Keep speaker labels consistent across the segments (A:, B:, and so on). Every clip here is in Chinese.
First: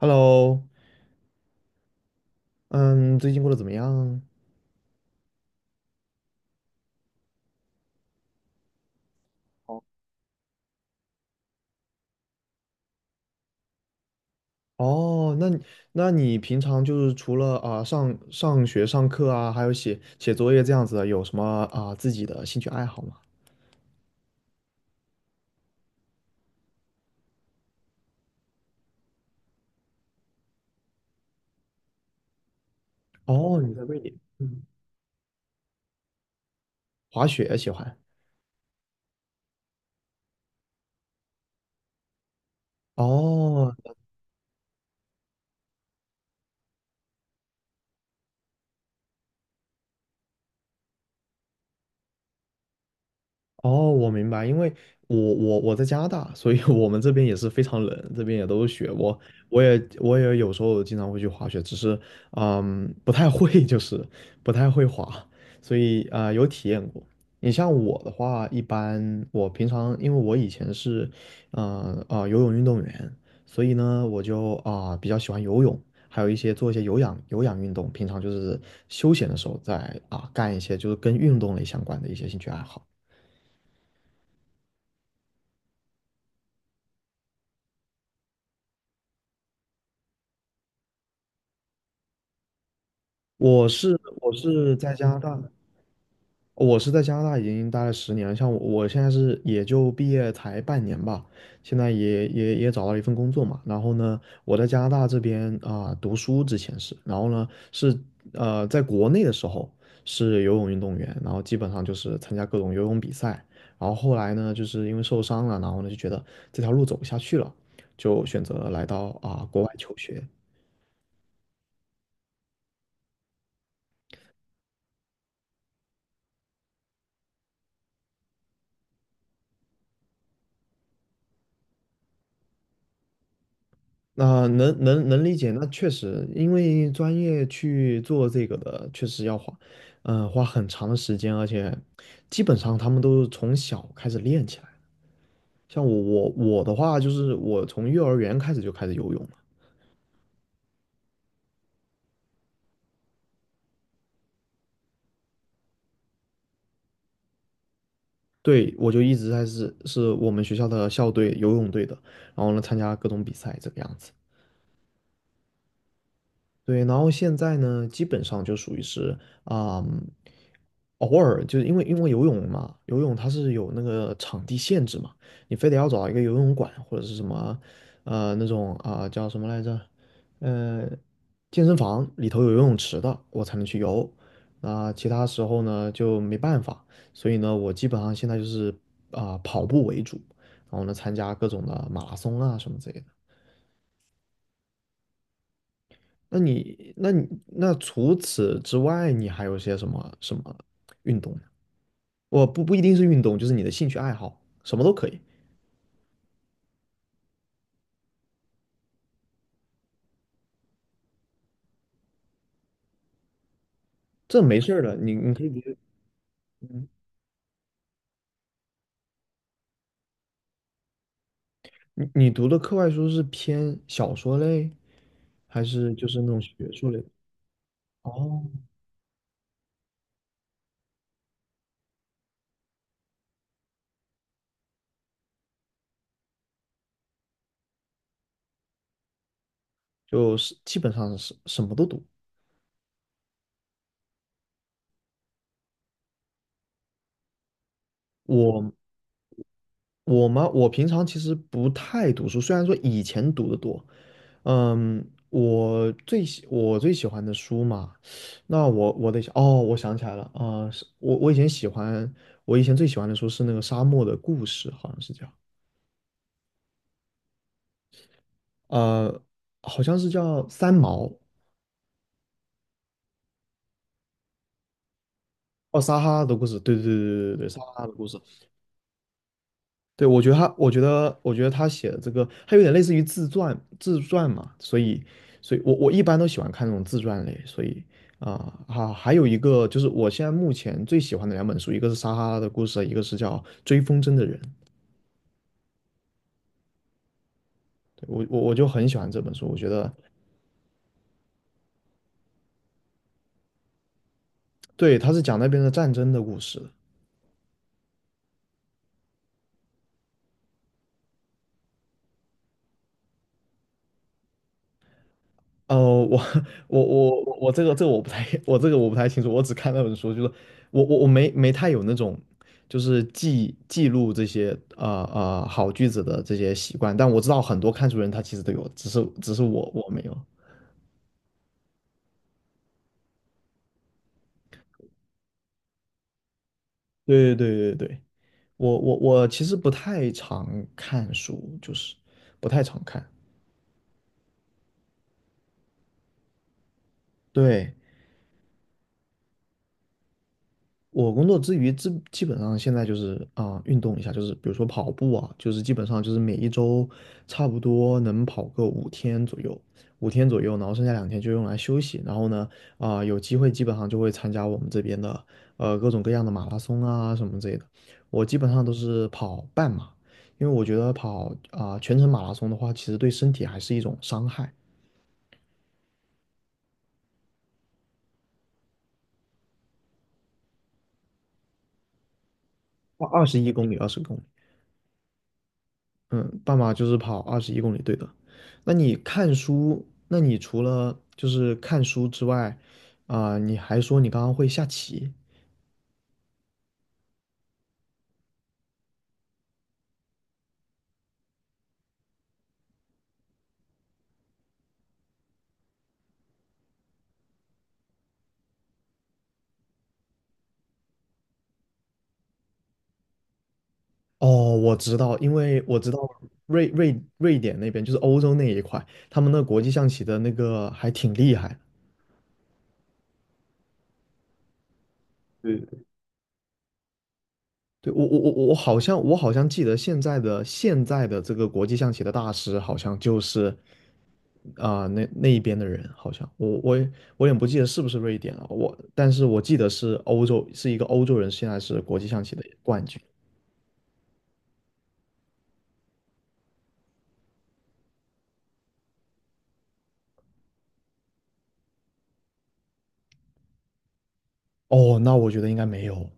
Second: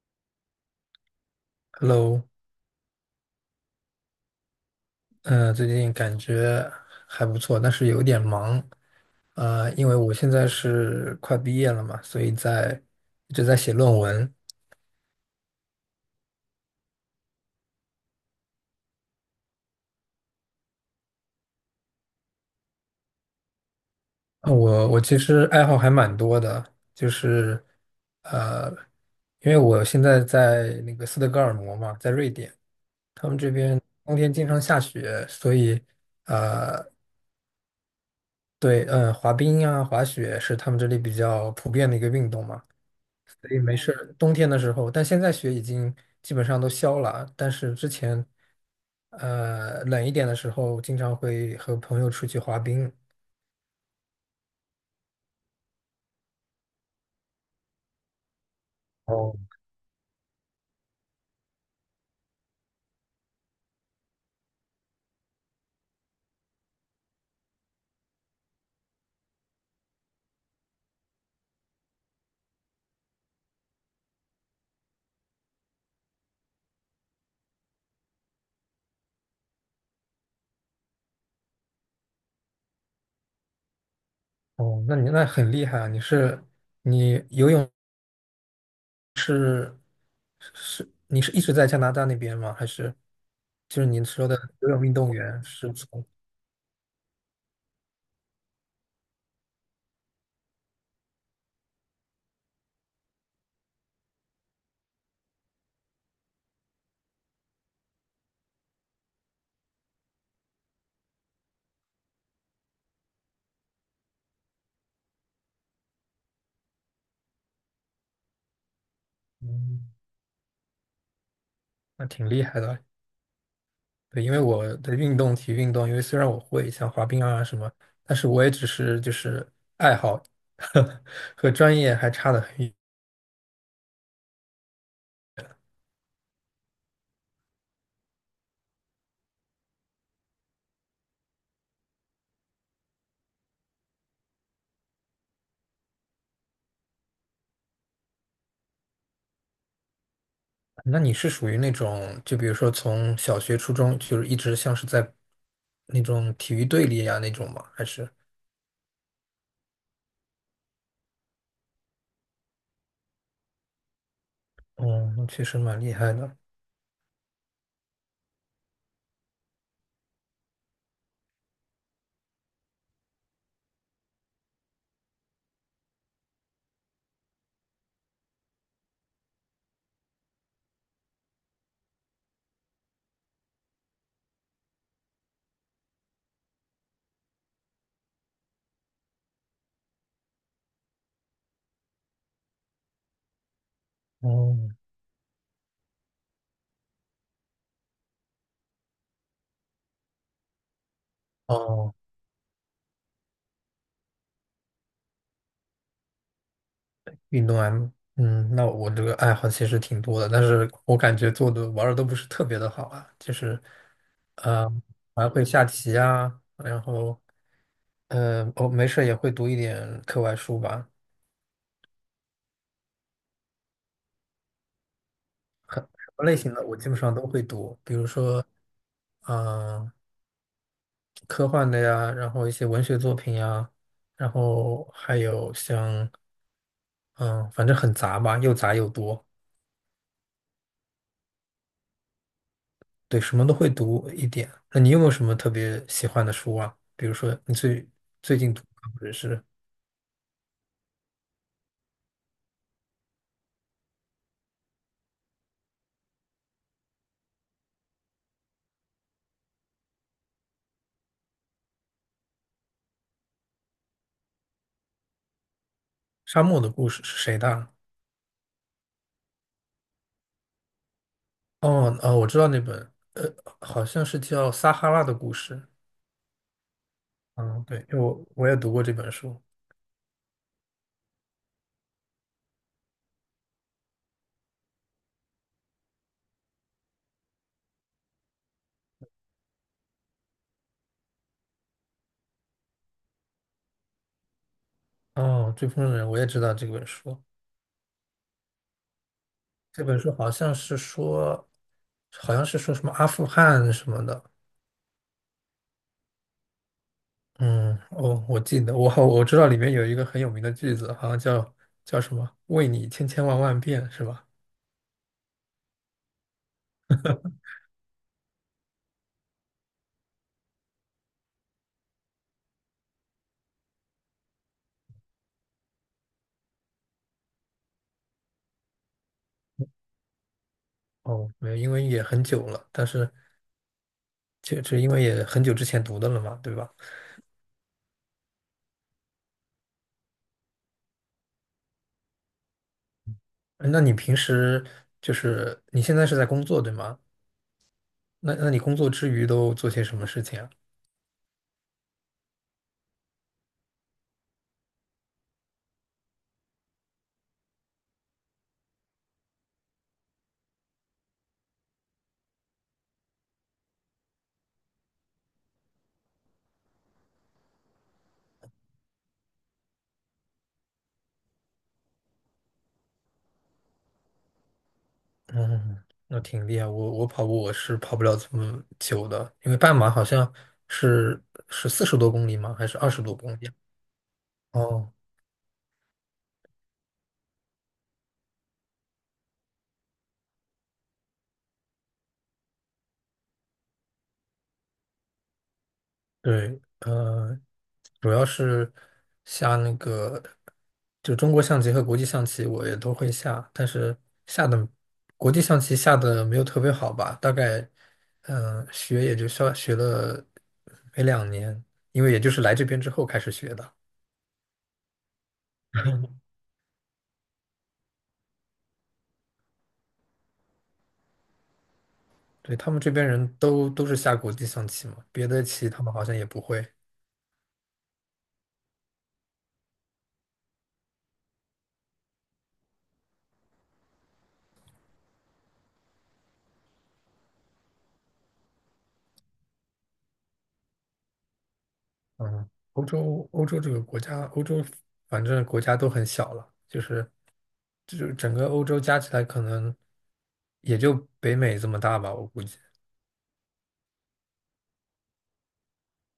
A: Hello，
B: Hello，
A: 嗯，最近过得怎么样？
B: 最近感觉还不错，但是有点忙
A: 哦，
B: 因为我现在是快毕业了嘛，所以一直在写论文。
A: 哦，那你平常就是除了上学上课啊，还有写写作业这样子的，有什么自己的兴趣爱好吗？
B: 我其实爱好还蛮多的，就是呃，因为我现在在那个斯德哥尔摩嘛，在瑞典，他们这
A: 哦，你在瑞典，
B: 冬天经常
A: 嗯，
B: 下雪，所以呃，
A: 滑雪喜欢。
B: 对，滑冰啊、滑雪是他们这里比较普遍的一个运动嘛。所以
A: 哦，
B: 没事儿。冬天的时候，但现在雪已经基本上都消了，但是之前冷一点的时候，经常会和朋友出去滑冰。
A: 哦，我明白，因为我在加拿大，所以我们这边也是非常冷，这边也都是雪。我
B: 哦，
A: 我也有时候经常会去滑雪，只是不太会，就是不太会滑，所以有体验过。你像我的话，一般我平常因为我以前是游泳运动员，所以呢我就比较喜欢游泳，还有一些做一些有氧运动，平常就是休闲的时候在干一些就是跟运动类相关的一些兴趣爱好。
B: 哦，那你很厉害啊！你是你游泳是你是一直在加拿大那边吗？还是
A: 我
B: 就是
A: 是
B: 您说
A: 我
B: 的游
A: 是
B: 泳
A: 在
B: 运
A: 加
B: 动
A: 拿大，
B: 员是从？
A: 我是在加拿大已经待了十年了，像我现在是也就毕业才半年吧，现在也找到了一份工作嘛。然后呢，我在加拿大这边读书之前是，然后呢是在国内的时候是游泳运动员，然后基本上就是参加各种游泳比赛，然后后来呢就是因为受伤了，然后呢就觉得这条路走不下去了，就选择来到国外
B: 嗯，
A: 求学。
B: 那挺厉害的。对，因为我的运动、体育运动，因为虽然我会像滑冰啊什么，但是我也只是就是爱好，和专业还差得很远。
A: 那能理解，那确实，因为专业去做这个的，确实要花，嗯、花很长的时间，而且基本上他们都是从小开始练起来。像我的话，就是我从幼儿园开始就开始游泳了，
B: 那你是属于那种，就比如说从小学、初中，就是一直像是在那种体育队里啊那种吗？还是？
A: 对，我就一直是我们学校的校队游泳队的，然后呢参加各种比赛这个样子。
B: 嗯，那确实蛮厉害的。
A: 对，然后现在呢，基本上就属于是啊、偶尔就是因为游泳嘛，游泳它是有那个场地限制嘛，你非得要找一个游泳馆或者是什么那种叫什么来着，呃健身房里头有游泳池的，我才能去游。那、其他时候呢就没办法，所以呢，我基本上现在就是跑步为主，然后呢参加各种的马拉松啊什么之类的。
B: 哦
A: 那除此之外，你还有些什么运动呢？
B: 哦，
A: 我不不一定是运动，就是你的兴趣爱好，什么都可以。
B: 运动 M，嗯，那我这个爱好其实挺多的，但是我感觉做的玩的都不是特别的好啊，就是。
A: 这没
B: 呃，
A: 事儿的，你
B: 还
A: 你可
B: 会
A: 以直
B: 下
A: 接
B: 棋啊，然
A: 嗯，
B: 后，我没事儿也会读一点课外书吧，
A: 你读的课外书是偏小说类，还是就
B: 什
A: 是
B: 么
A: 那
B: 类
A: 种
B: 型的
A: 学
B: 我基
A: 术
B: 本
A: 类的？
B: 上都会读，比如
A: 哦，
B: 说，嗯、科幻的呀，然后一些文学作品呀，然后还有像，嗯、反正很杂吧，又杂又多，
A: 就是基本上是什么都读。
B: 对，什么都会读一点。那你有没有什么特别喜欢的书啊？比如说你最近读
A: 我
B: 的，或者是
A: 我吗？我平常其实不太读书，虽然说以前读的多。嗯，我最喜欢的书嘛，那我得想哦，我想起来了啊，是我以前最喜欢的书是那个《沙漠的故事》，好像是叫
B: 《沙漠的故事》是谁的啊？
A: 呃，好像是叫三毛。
B: 哦，哦，我知道那本，好像是叫《撒哈拉的故事》。
A: 哦，撒哈拉的故事，对对对对对对，撒
B: 嗯，对，
A: 哈拉的
B: 因为
A: 故事，
B: 我也读过这本书。
A: 对，我觉得他，我觉得，我觉得他写的这个，他有点类似于自传，自传嘛，所以，所以我一般都喜欢看那种自传类，所以还有一个就是我现在目前最喜欢的两本书，一个是《撒哈拉的故事》，一个是叫《追风筝的人》。
B: 哦，《追风筝的人》，我也知道这本书。
A: 对我就很喜欢这本书，我觉
B: 这
A: 得
B: 本书好像是说什么阿富汗什么的。
A: 对，他是讲那边的战争的故事。
B: 嗯，哦，我记得，我知道里面有一个很有名的句子，好像叫什么"为你千千万万遍"，是吧？
A: 哦，我 我这个我不太 我这个我不太清楚，我只看那本书，就是我没太有那种就是记录这些啊啊、好句子的这些习惯，但我知道很多看书人他其实都有，只是我没有。
B: 哦，没有，因为也很久了，但是就因为也很久之前读的了嘛，对吧？
A: 对对对对对，我其实不太常看书，就是不太常看。
B: 哎那你平时就是你现在是在工作，对吗？
A: 对，
B: 那你工作之余都做些什么事情啊？
A: 我工作之余，基本上现在就是运动一下，就是比如说跑步啊，就是基本上就是每一周差不多能跑个五天左右，五天左右，然后剩下两天就用来休息。然后呢，有机会基本上就会参加我们这边的各种各样的马拉松啊什么之类的。我基本上都是跑半马，因为我觉得跑全程马拉松的话，其实对身体还是一种伤害，
B: 嗯，那挺厉害。我跑步我是跑不了这么久的，因为半马好像是是四十多公里吗？还是二十多
A: 二
B: 公
A: 十
B: 里
A: 一
B: 啊？
A: 公里、二十公里。
B: 哦，
A: 嗯，半马就是跑二十一公里，对的。那你除了就是看书之外，你还说你刚刚会下棋。
B: 对，主要是下那个就中国象棋和国际象棋我也都会下，但是下的国际象棋下的没有特别好吧，大概学也就学学了没两年，因为也就是来这边之后开始学的。
A: 哦，我知道，因为我知道瑞典那边就是欧洲那一块，他们那国际象棋的那个还挺厉害的。
B: 对，他们这边人都是下国际象棋嘛，别的
A: 对
B: 棋
A: 对
B: 他们好像也不会。
A: 对，我好像记得现在的这个国际象棋的大师好像就是那一边的人好像我也不记得是不是瑞典了，但是我记得是欧洲，是一个欧洲人，现在是国际象棋的
B: 嗯，
A: 冠
B: 欧
A: 军。
B: 洲欧洲这个国家，欧洲反正国家都很小了，就是整个欧洲加起来可能也就北美这么大吧，我估计。
A: 哦，那我觉得应该没有，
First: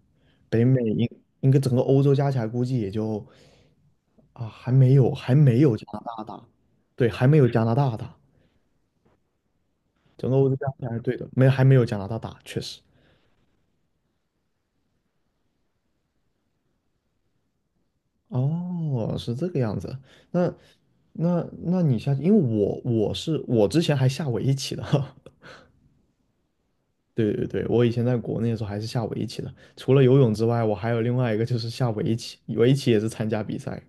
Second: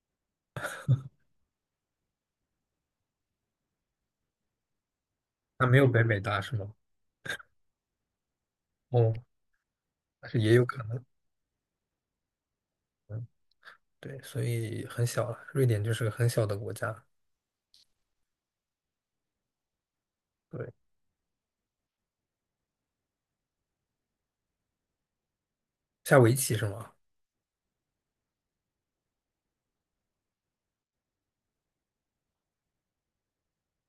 A: 北美应该整个欧洲加起来估计也就还没有还没
B: 那
A: 有
B: 没
A: 加
B: 有
A: 拿
B: 北美
A: 大
B: 大
A: 大，
B: 是吗？
A: 对，还没有加拿大大，
B: 哦，
A: 整
B: 但
A: 个
B: 是
A: 欧
B: 也
A: 洲
B: 有
A: 加
B: 可
A: 起来
B: 能。
A: 对的，没还没有加拿大大，确实。
B: 嗯，对，所以很小了。瑞典就是个很小的国家。
A: 哦，是这个样子。那
B: 对，
A: 那那你下，因为我之前还下围棋的，
B: 下围棋是吗？
A: 对对对，我以前在国内的时候还是下围棋的，除了游泳之外，我还有另外一个就是下围棋，围棋也是参加比赛。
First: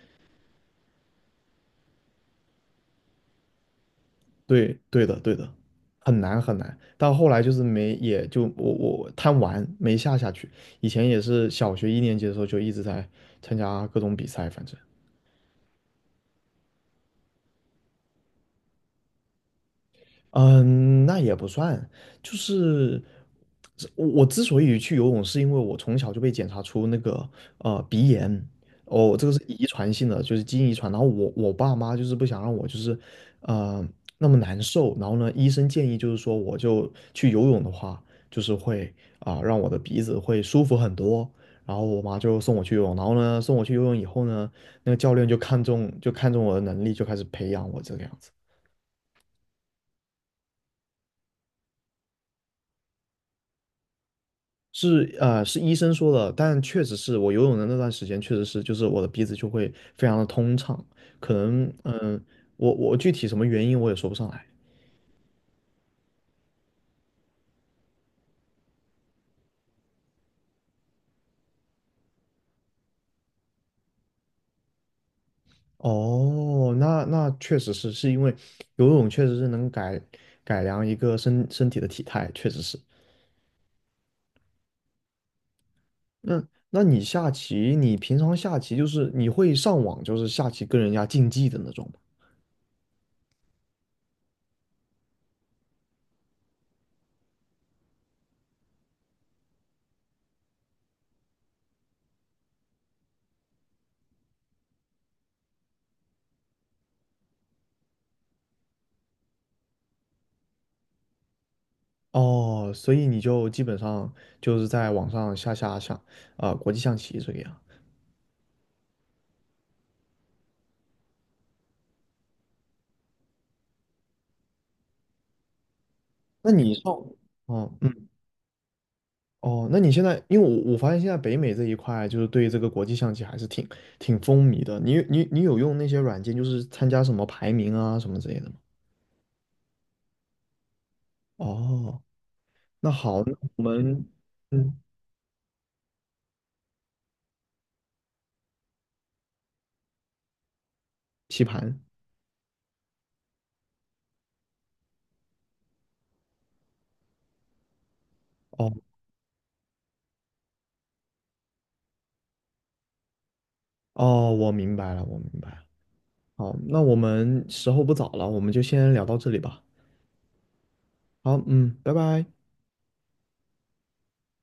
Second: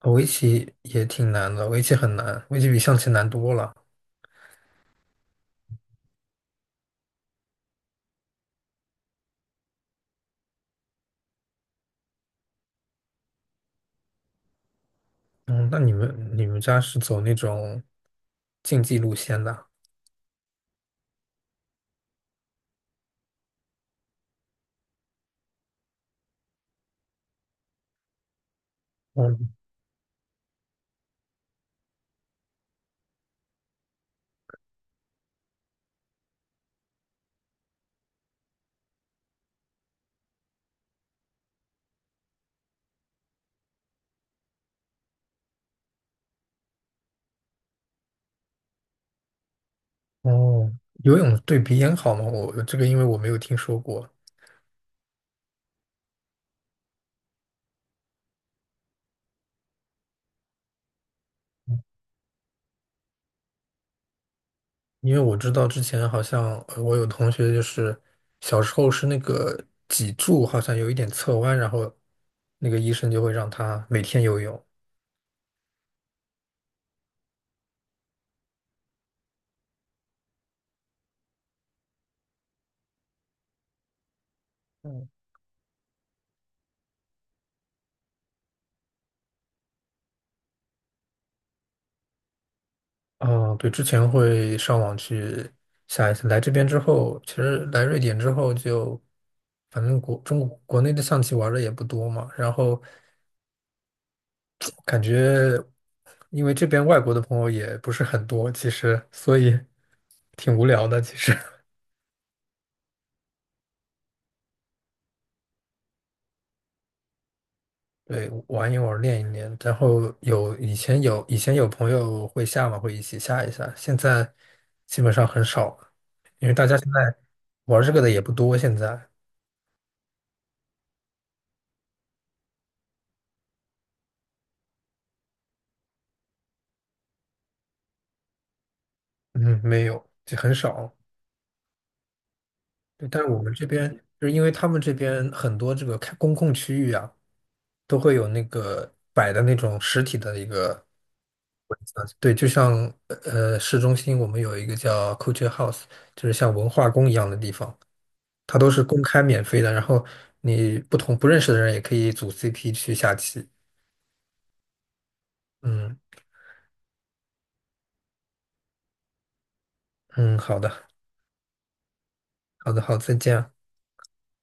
B: 哦围棋也挺难的，围棋很难，围棋比象棋难多了。
A: 对对的对的，很难很难。到后来就是没，也就我贪玩没下下去。以前也是小学一年级的时候就一直在参加各种比赛，反正。
B: 嗯，那你们家是走那种竞技路线的啊？
A: 嗯，那也不算，就是是我之所以去游泳，是因为我从小就被检查出那个鼻炎，哦，这个是
B: 嗯，
A: 遗传性的，就是基因遗传。然后我爸妈就是不想让我就是呃那么难受，然后呢，医生建议就是说我就去游泳的话，就是会让我的鼻子会舒服很多。然后我妈就送我去游泳，然后呢送我去游泳以后呢，那个教练就看中我的能力，就开始培养我这个样子。
B: 哦，游泳对鼻炎好吗？我这个因为我没有听说过，
A: 是是医生说的，但确实是我游泳的那段时间，确实是就是我的鼻子就会非常的通畅，可能我具体什么原因我也说不上来。
B: 因为我知道之前好像我有同学就是小时候是那个脊柱好像有一点侧弯，然后那个医生就会让他每天游泳。
A: 哦，那确实是因为游泳确实是能改良一个身体的体态，确实是。
B: 嗯，
A: 那那你下棋，你平常下棋就是你会上网就是下棋跟人家竞技的那种吗？
B: 哦，对，之前会上网去下一次。来这边之后，其实来瑞典之后就，反正国中国国内的象棋玩的也不多嘛，然后。感觉因为这边外国的朋友也不是很多，其实所以 挺无聊的。其实
A: 哦，所以你就基本上就是在网上下国际象棋这个样。
B: 对，玩一玩，练一练。然后有以前有以前有朋友会下嘛，会一起下一下。现在基本上很少了，因
A: 那
B: 为大
A: 你
B: 家现
A: 上，
B: 在
A: 哦，
B: 玩这个
A: 嗯，
B: 的也不多。现在
A: 哦，那你现在，因为我发现现在北美这一块就是对这个国际象棋还是挺风靡的。你有用那些软件，就是参加什么排名啊什么之类的吗？
B: 嗯，没有，就很少。
A: 哦，那
B: 对，
A: 好，
B: 但是
A: 那
B: 我们
A: 我
B: 这边
A: 们
B: 就是因为他
A: 嗯
B: 们这边很多这个开公共区域啊。都会有那个摆的那种实体的一个
A: 棋盘，
B: 对，就像市中心我们有一个叫 Culture House，就是像文化宫一样的地方，它都
A: 哦
B: 是公开免费的，然后你不认识的人也可以组 CP 去下棋。
A: 哦，我明白了，我明白了。
B: 嗯
A: 好，那我们时候不早了，我们就先聊到这里吧。
B: 嗯，好的
A: 好，嗯，拜拜。
B: 好的好，再见啊